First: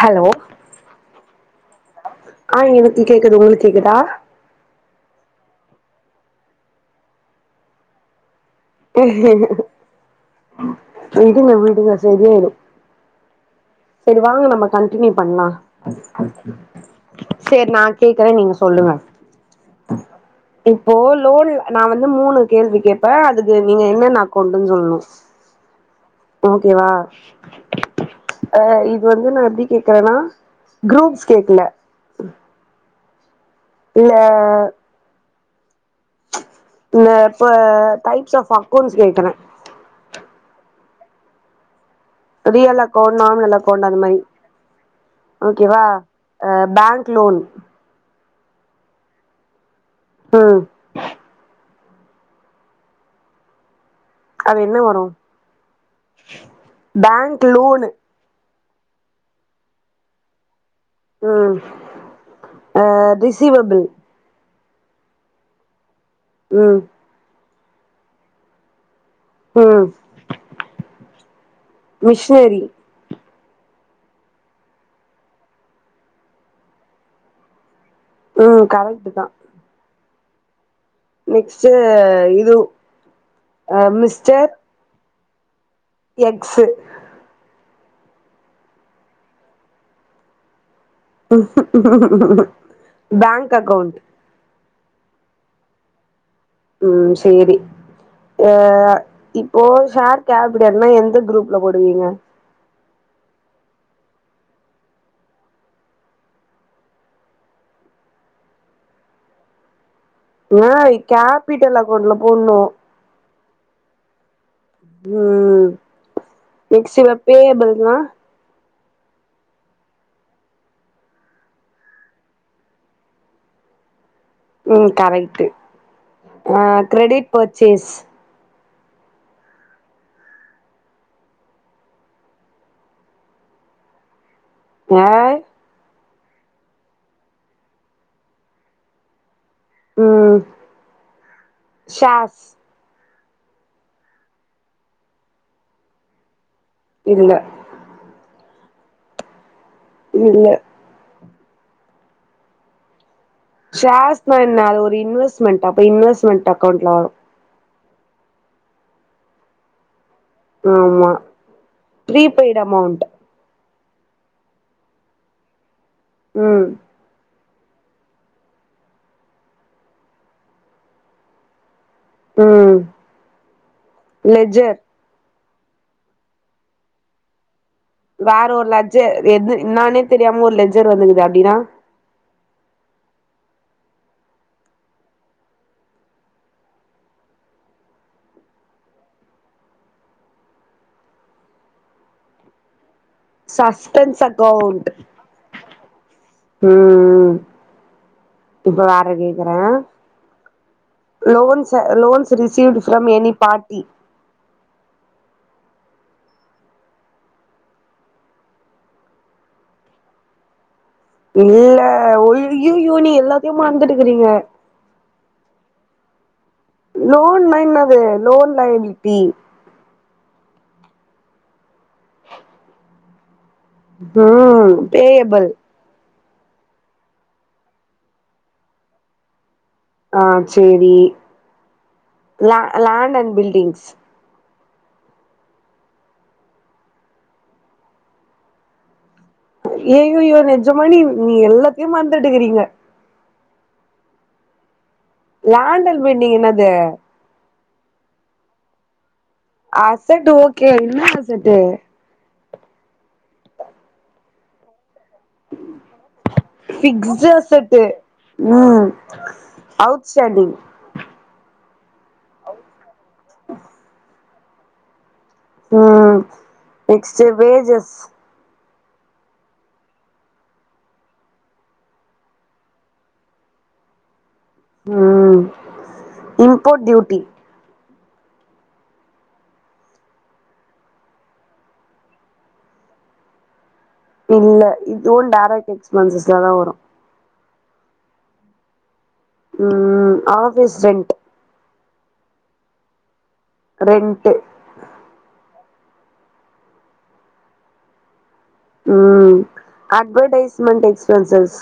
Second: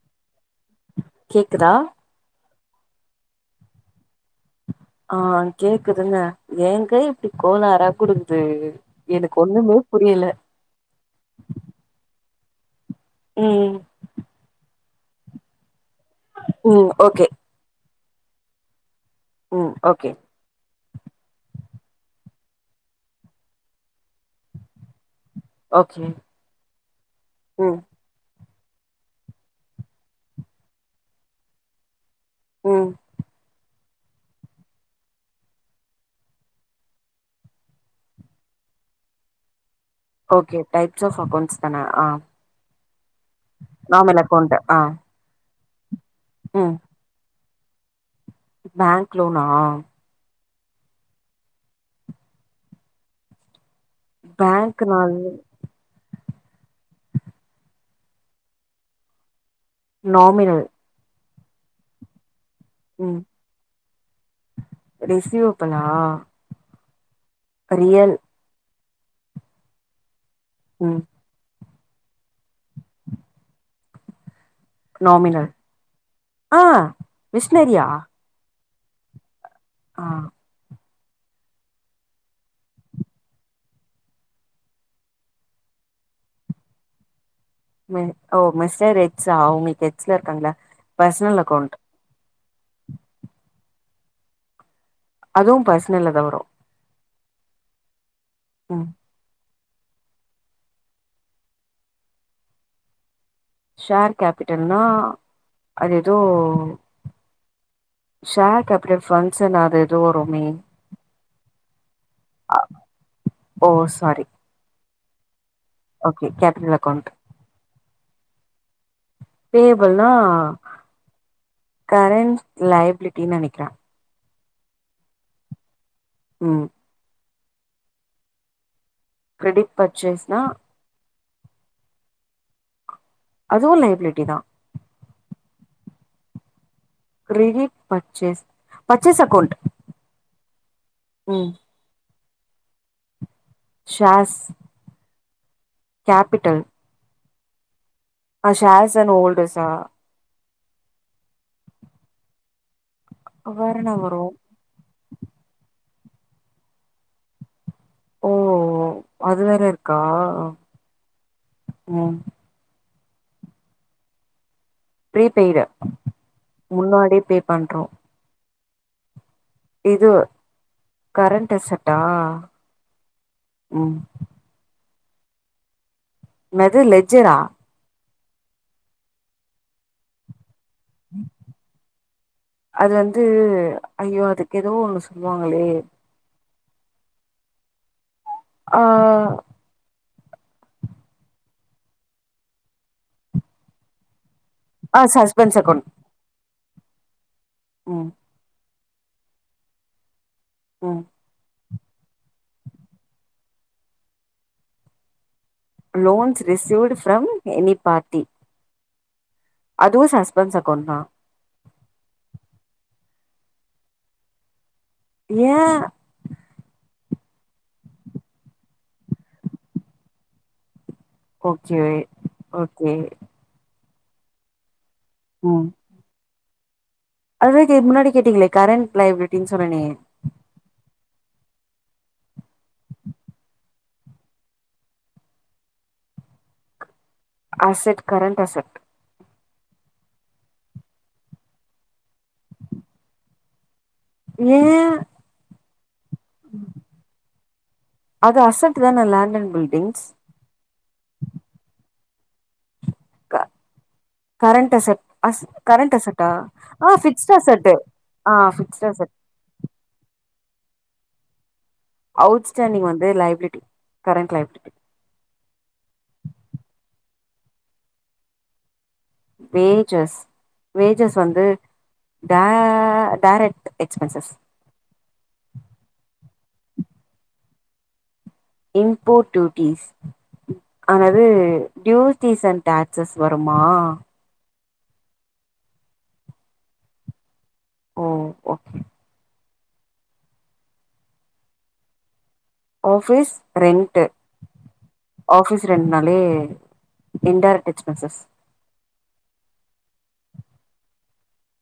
Hello கேக்குதா ஆ எனக்கு கேக்குது உங்களுக் கேக்குதா ஆ கேக்குதுங்க ஏங்க இப்டி கோளாரா குடுக்து விடுங்க விடுங்க சரியாயிரு ம் செரி வாங்க நம்ம கண்டினியூ பண்லா ம் ஓகே சேர் நா கேக்குறே நீங்க சொல்லுங்க ம் ஓகே இப்போ லோன்ல நா வந்து மூணு கேள்வி கேப்பே அது து நீங்க என்னன்ன அக்கவுண்டுன் சொல்ணு ஓகே ஓகேவா ம் அ இது வந்து நா எப்டி கேக்குறேன்னா குரூப்ஸ் கேக்கல ம் இல்ல இந்த இப்ப டைப்ஸ் ஆஃப் அக்கௌன்ஸ் கேக்குறே ஓகே டைப்ஸ் ஆஃப் அக்கௌண்ட்ஸ் தான ஆ ரியல் அக்கோண்ட் நார்மல அக்கோண்ட் அந்த மாரி நாமினல் அக்கௌண்ட் ஆ ஓகேவா ஆ ம் பேங்க் லோன் பேங்க் லோனா ம் அது என்ன வரு பேங்க்னால் பேங்க் லோனு நாமினல் ம் ஆ ரிசிவபிள் ரிசிவபுளா ம் ரியல் ம் ம் மிஸ்னரி நாமினல் ஆ மிஷ்னரியா ம் கரெக்ட்டு தா ஆ நெக்ஸ்ட்டு இதும் அ மிஸ்டர் எக்சு மே ஓ மெஸ்டர் எக்ஸா உங்களுக்கு எக்ஸ்லா இருக்காங்களா பர்சனல் அக்கௌண்ட் பங்க் அக்கௌண்ட் அதுவு பர்ஸ்னல்ல தா வரு ம் சரி அ ம் இப் ஓ ஷர் கேபிடள்னா எந்த க்ரூப்ல போடுவீங்க ஷர் கேப்பிட்டல்னா அது எதோ ஷர் கப்பிட்டல் ஃபங்க்ஷன் ஆது தோருமே ஏய் கேப்ப்பிடல் அக்கவ்ண்ட்ல அ போட்ணு ஓ சாரி ம் ஓகே கேபிட்டல் அக்கௌண்ட் டேபிள்னா பேபில்னா கரண்ட் லயபிலிட்டின் நெனைக்கிற ம் கரெக்ட்டு அ ம் கிரெடிட் பர்ச்சேஸ் கிரெடிட் பர்ச்சேஸ்னா அதுவு லையப்லிட்டி தா அய் கிரெடிட் பர்ச்சேஸ் பர்ச்சேஸ் அக்கௌண்ட் ம் சேர்ஸ் சேர்ஸ் கப்பிட்டல் இல்ல ஸேர்ஸ் அன் ஓல்டர்ஸா இல்ல வேற என்ன வரு ஷேர்ஸ்னா என்ன அது ஒரு இன்வெஸ்மெண்ட் அப்ப இன்வெஸ்மெண்ட் அக்கவ்ண்ட்ல வரு ஓ ஓ அது வேற இருக்கா ஆமா ம் ப்ரீபெய்ட் அமௌண்ட் பரீபெய்டு ம் முன்னாடியே பே பண்றோ இது கரண்ட் அசட் ம் ம் லெஜ்ஜர் என்னது லெஜ்ஜரா வேற ஒரு லஜ்ஜர் என்னானே தெரியாம ஒரு லஜ்ஜர் வந்துங்கது அப்டின்னா அது வந்து ஐயோ அதுக்கு எதோ ஒண்ணு சொல்லுவாங்களே ஆ சஸ்பென்ஸ் அக்கவுண்ட். ஆ சஸ்பென்ஸ் அக்கௌண்ட் ம் இப்ப வேற கேக்குற ம் loans. Loans received from any party. Loans received from any party. அதுவு சஸ்பண்ட்ஸ் அக்கவுண்ட்தா, இல்ல ஒய் யு ஐயையோ நீங்க எல்லாத்தையு மறந்துட்டுக்கிறீங்க. ஏன் லோன்னா என்னாது லோன் லைனிட்டி ஓகே ஓகே ம் கேயபல் ம் அதுதா கே முன்னாடி கேட்டீங்களே கரண்ட் லைப்பிரிட்டின் சொன்னனே ஆ சேரி ல land and buildings asset current asset ஏ ஐய்யோ நெஜமா நீ நீ எல்லாத்தையு மறந்துட்ருக்கிறீங்க ஏன் லாண்டல் மீட்டிங் என்னாது அது அஸ்ஸட்டுதான லாண்ட்டன் அஸ்ஸட்டு ஓகே என்னா asset current asset asset current அஸ்ஸட்டா அ ஃபிக்ஸ்டு பிக்ஸ்ட்டு அஸ்ஸட்டு அசட்டு ஆ பிக்ஸ்ட் ம் அஸ்ஸட் அவுட் ஸ்டாண்டிங் அவுட்ஸ்டாண்டிங் வந்து.. லையபிலிட்டி கரண்ட் லையபிலிட்டி ம் நெக்ஸ்ட் பேஜஸ். வேஜஸ். வேஜஸ் வந்து ட டயரெக்ட் எக்ஸ்பென்சஸ் ம் இம்போ்ட் டியூட்டி. Import duties. அல்லது டியூட்டிஸ் அண்ட் டாக்ஸஸ் வருமா இல்ல இதுவு டயரெக்ட் எக்ஸ்பன்சஸ்ல தா வரு ஓ ஓகே ம் அலபேஸ் rent office rent office rent நாளே இன்டயரெக்ட் எக்ஸ்பன்சஸ் ம் அட்வடைஸ்மென்ட் எக்ஸ்பென்சஸ்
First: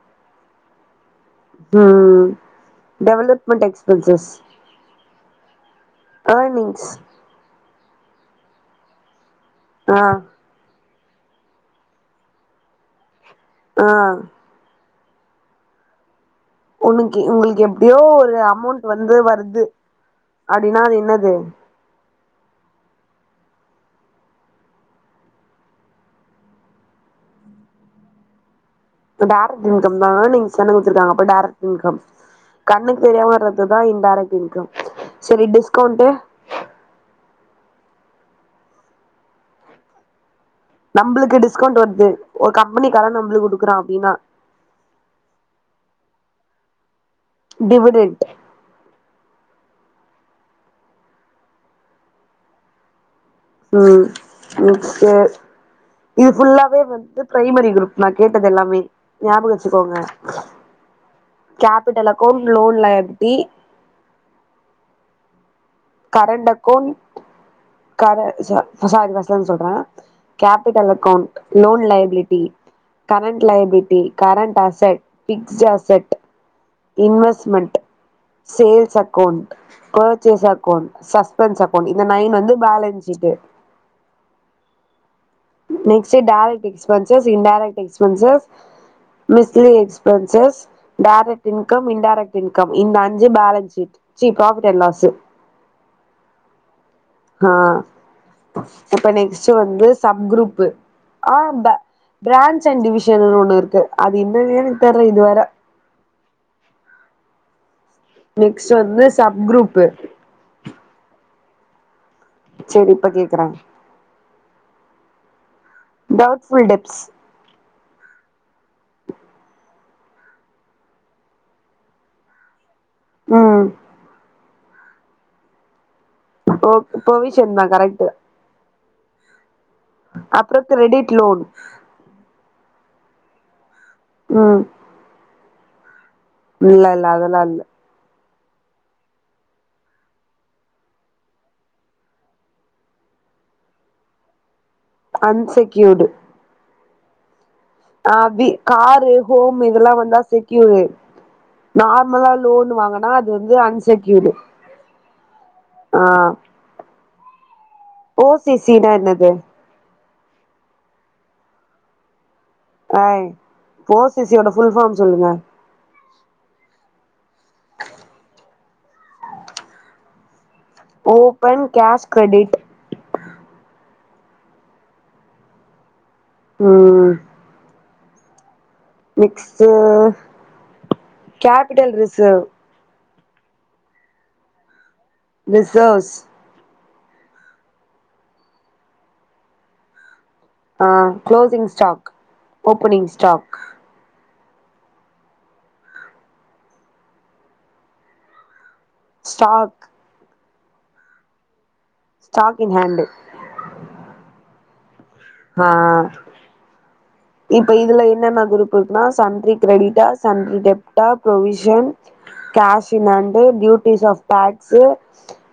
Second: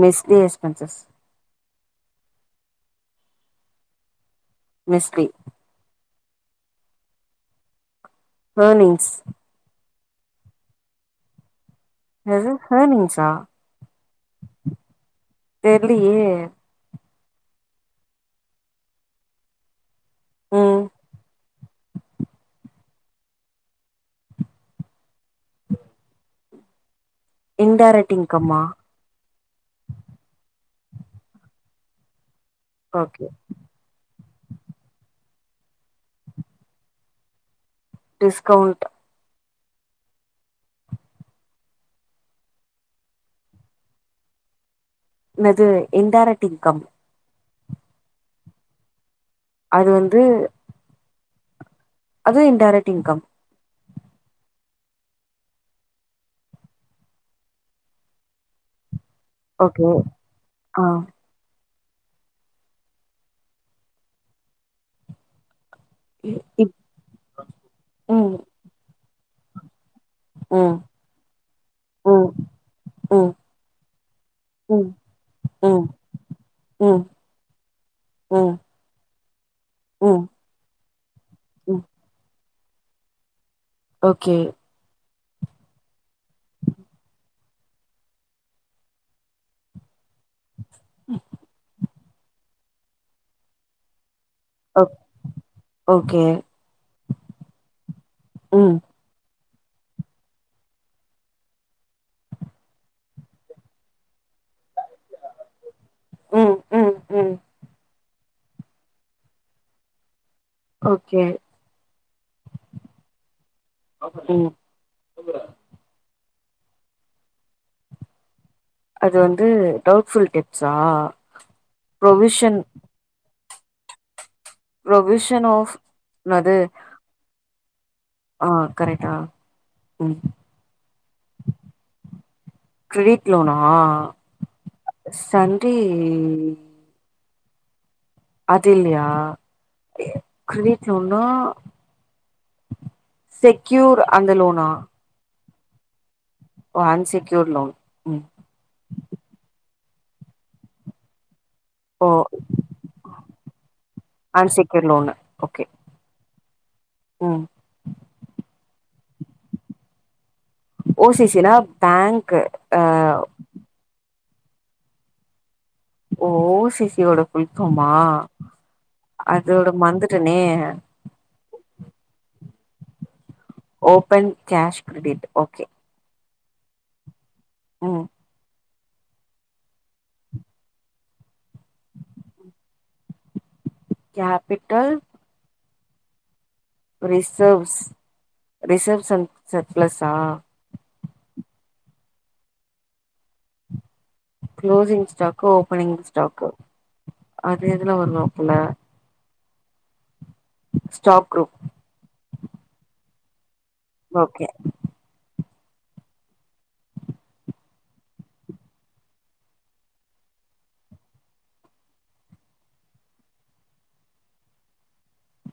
மெஸ்லி எஸ்பன்சஸ் ம் டெவலப்மென்ட் எக்ஸ்பென்சஸ் மெஸ்லி எர்னிங்ஸ் வர்னிங்ஸ் ஆ என்னது ஹர்னிங்ஸ்ஸா அ தெர்லயே உன்னுக்கி உங்ளுக்கு எப்டியோ ஒரு அமௌண்ட் வந்து வருது அப்டினா ம் அது என்னது இன்டேரக்ட் இன்கம்மா டேரக்ட் இன்கம்னா நீங் சொன்னது குடத்ருக்காங்க அப்ப டேரக்ட் இன்கம் கண்ணுக்கு ஓகே தெரியாம வர துதா இன்டேரக்ட் இன்கம் சரி டிஸ்கவ்ண்ட்டு டிஸ்கவ்ண்ட்டு நம்ளுக்கு டிஸ்கவ்ண்ட் வர்து ஒரு கம்முனிகாரன் நம்ளு குடுக்குறான் அப்டினா என்னது இன்டேரக்ட் இன்கம் டிவுடெண்ட்டு அது வந்து அது இன்டேரக்ட் இன்கம் ம் நெக்ஸ்ட்டு இது ஃபுல்லாவே வந்து ப்ரைமரி குரூப் நா கேட்டதெல்லாமே ஞாபக ஓகே வச்சுக்கோங்க ஆ கேபிட்டல் அக்கௌண்டு லோன் லயபிட்டி இ- இப் கரண்டக்கொண் கர ம் சா சாரி ஃபஸ்ல இருந்து சொல்ற ம் கேபிட்டல் அக்கௌண்ட் லோன் ம் லயபிலிட்டி ம் கரண்ட் லயபிலிட்டி கரண்ட் ம் அசட் பிக்ஸ்டு ம் அசட் ம் இன்வெஸ்மெண்ட்டு ம் சேல்ஸ் அக்கௌண்ட்டு ம் பர்ச்சேஸ் அ க்கோன் சஸ்பென்ஸ் ம் அக்கோண் இந்த நைன் வந்து balance sheet okay next direct expenses indirect expenses mixed expenses direct income indirect income இந்த அஞ்சு பேலன்ஸ் ஷீட் ச்சி ஓ கிராபிட்டல்லாஸு ஓகே ஆ ம் அப்ப நெக்ஸ்ட்டு வந்து sub group of branch and டிவிஷன்னு ஒன்னு இருக்கு அது இன்னன்னே எனக்கு தெர்ல இதுவர ம் ம் ம் நெக்ஸ்ட்டு வந்து சப் குரூப்பு ஓகே சேரி இப்ப கேக்குற ம் டவுட்ஃபுல் டெப்ஸ் அது வந்து டவுட்ஃபுல் டெப்ஸா ப்ரொவிஷன் ம் ப்ரொவிஷன் ஆஃப் என்னது போக்கு ப்ரொவிஷன்தா கரெக்ட்டு ஆ கரேட்டா அப்றோ கிரெடிட் லோன் கிரெடிட் லோனா ம் சண்ட்ரீ இல்லல்ல அதெல்லா இல்ல அது இல்லயா எ கிரிடிட் லோன்னா செக்யூர் அந்த லோனா அன்செக்யூர்டு ஓ அன்செக்யூர் லோன் ம் ஆபி காரு ஹோம் இதெல்லா வந்தா செக்யூர் ஓ நார்மலா லோன் வாங்கனா அது வந்து அன்செக்யூரு அன்செக்யூர் லோனு ஓகே ஆ ம் ஓ சி சி னா என்னது ஓ சி சி னா பேங்க்கு அ ஆய் ஓ சி சியோட ஃபுல் ஃபார்ம் சொல்லுங்க ஓ சி சி யோட ஃபுல் ஃபார்மா அதோட மந்துட்டனே open cash credit open cash credit okay ம் ம் next capital reserve capital reserves reserves reserves an சர்பிளஸ்ஸா ஆ closing stock opening stock closing stock opening stock அது எதுல ஒரு நோக்குல stock stock stock in hand okay ஆ இப்ப இதுல என்னென்ன குரூப் இருக்குன்னா சன்ட்ரி கிரெடிட்டா சன்ட்ரி டெப்டா provision cash in hand duties of tax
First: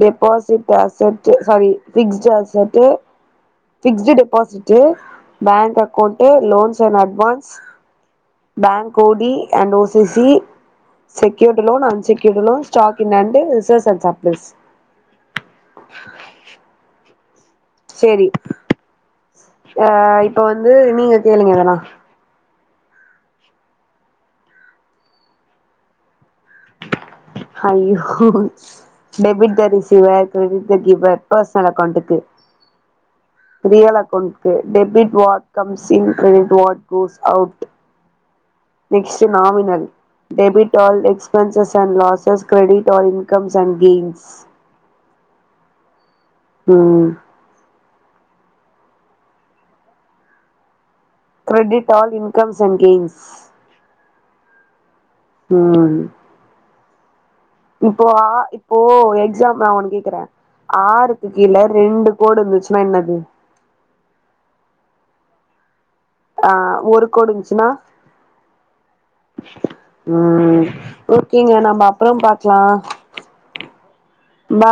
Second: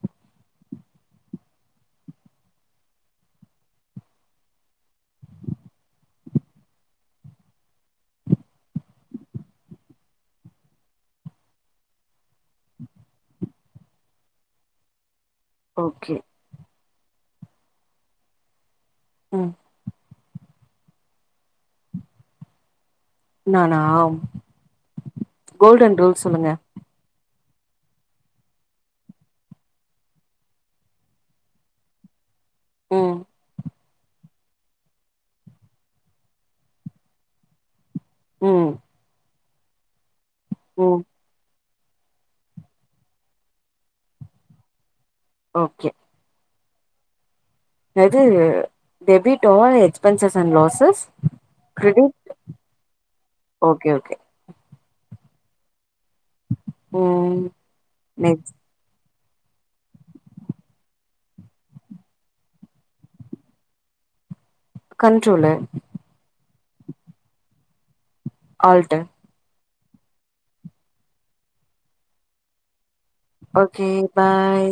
deposit asset sorry fixed asset fixed deposit bank account loans and advance bank OD and OCC secured loan unsecured loan stock in and reserves and surplus okay செரி ம் ஆ இப்ப வந்து நீங்க கேளுங்க அதெல்லா நானா golden rules சொல்லுங்க ஹய்யோ debit the receiver credit the giver personal அக்கௌண்ட்டுக்கு ம் ரியல் அக்கௌண்ட்க்கு debit what comes in credit what goes out ம் நெக்ஸ்ட் நாமினரி டெபிட் ஆல் ம் expenses and losses credit all incomes and gains okay ம் அது debit all expenses and losses credit all incomes and gains okay okay um um இப்போ ஆ ஓ exam நா ஒன்னு கேக்குறே ஆறுக்கு கீழ ரெண்டு கோடு இருந்துச்சுன்னா என்னது கண்ட்ரோலு ஆ ஒரு கோடு வந்துச்சுன்னா ஆல்டர் உம் ஓகேங்க நம்ம அப்புறம் பாக்கலாம் ஓகே பாய்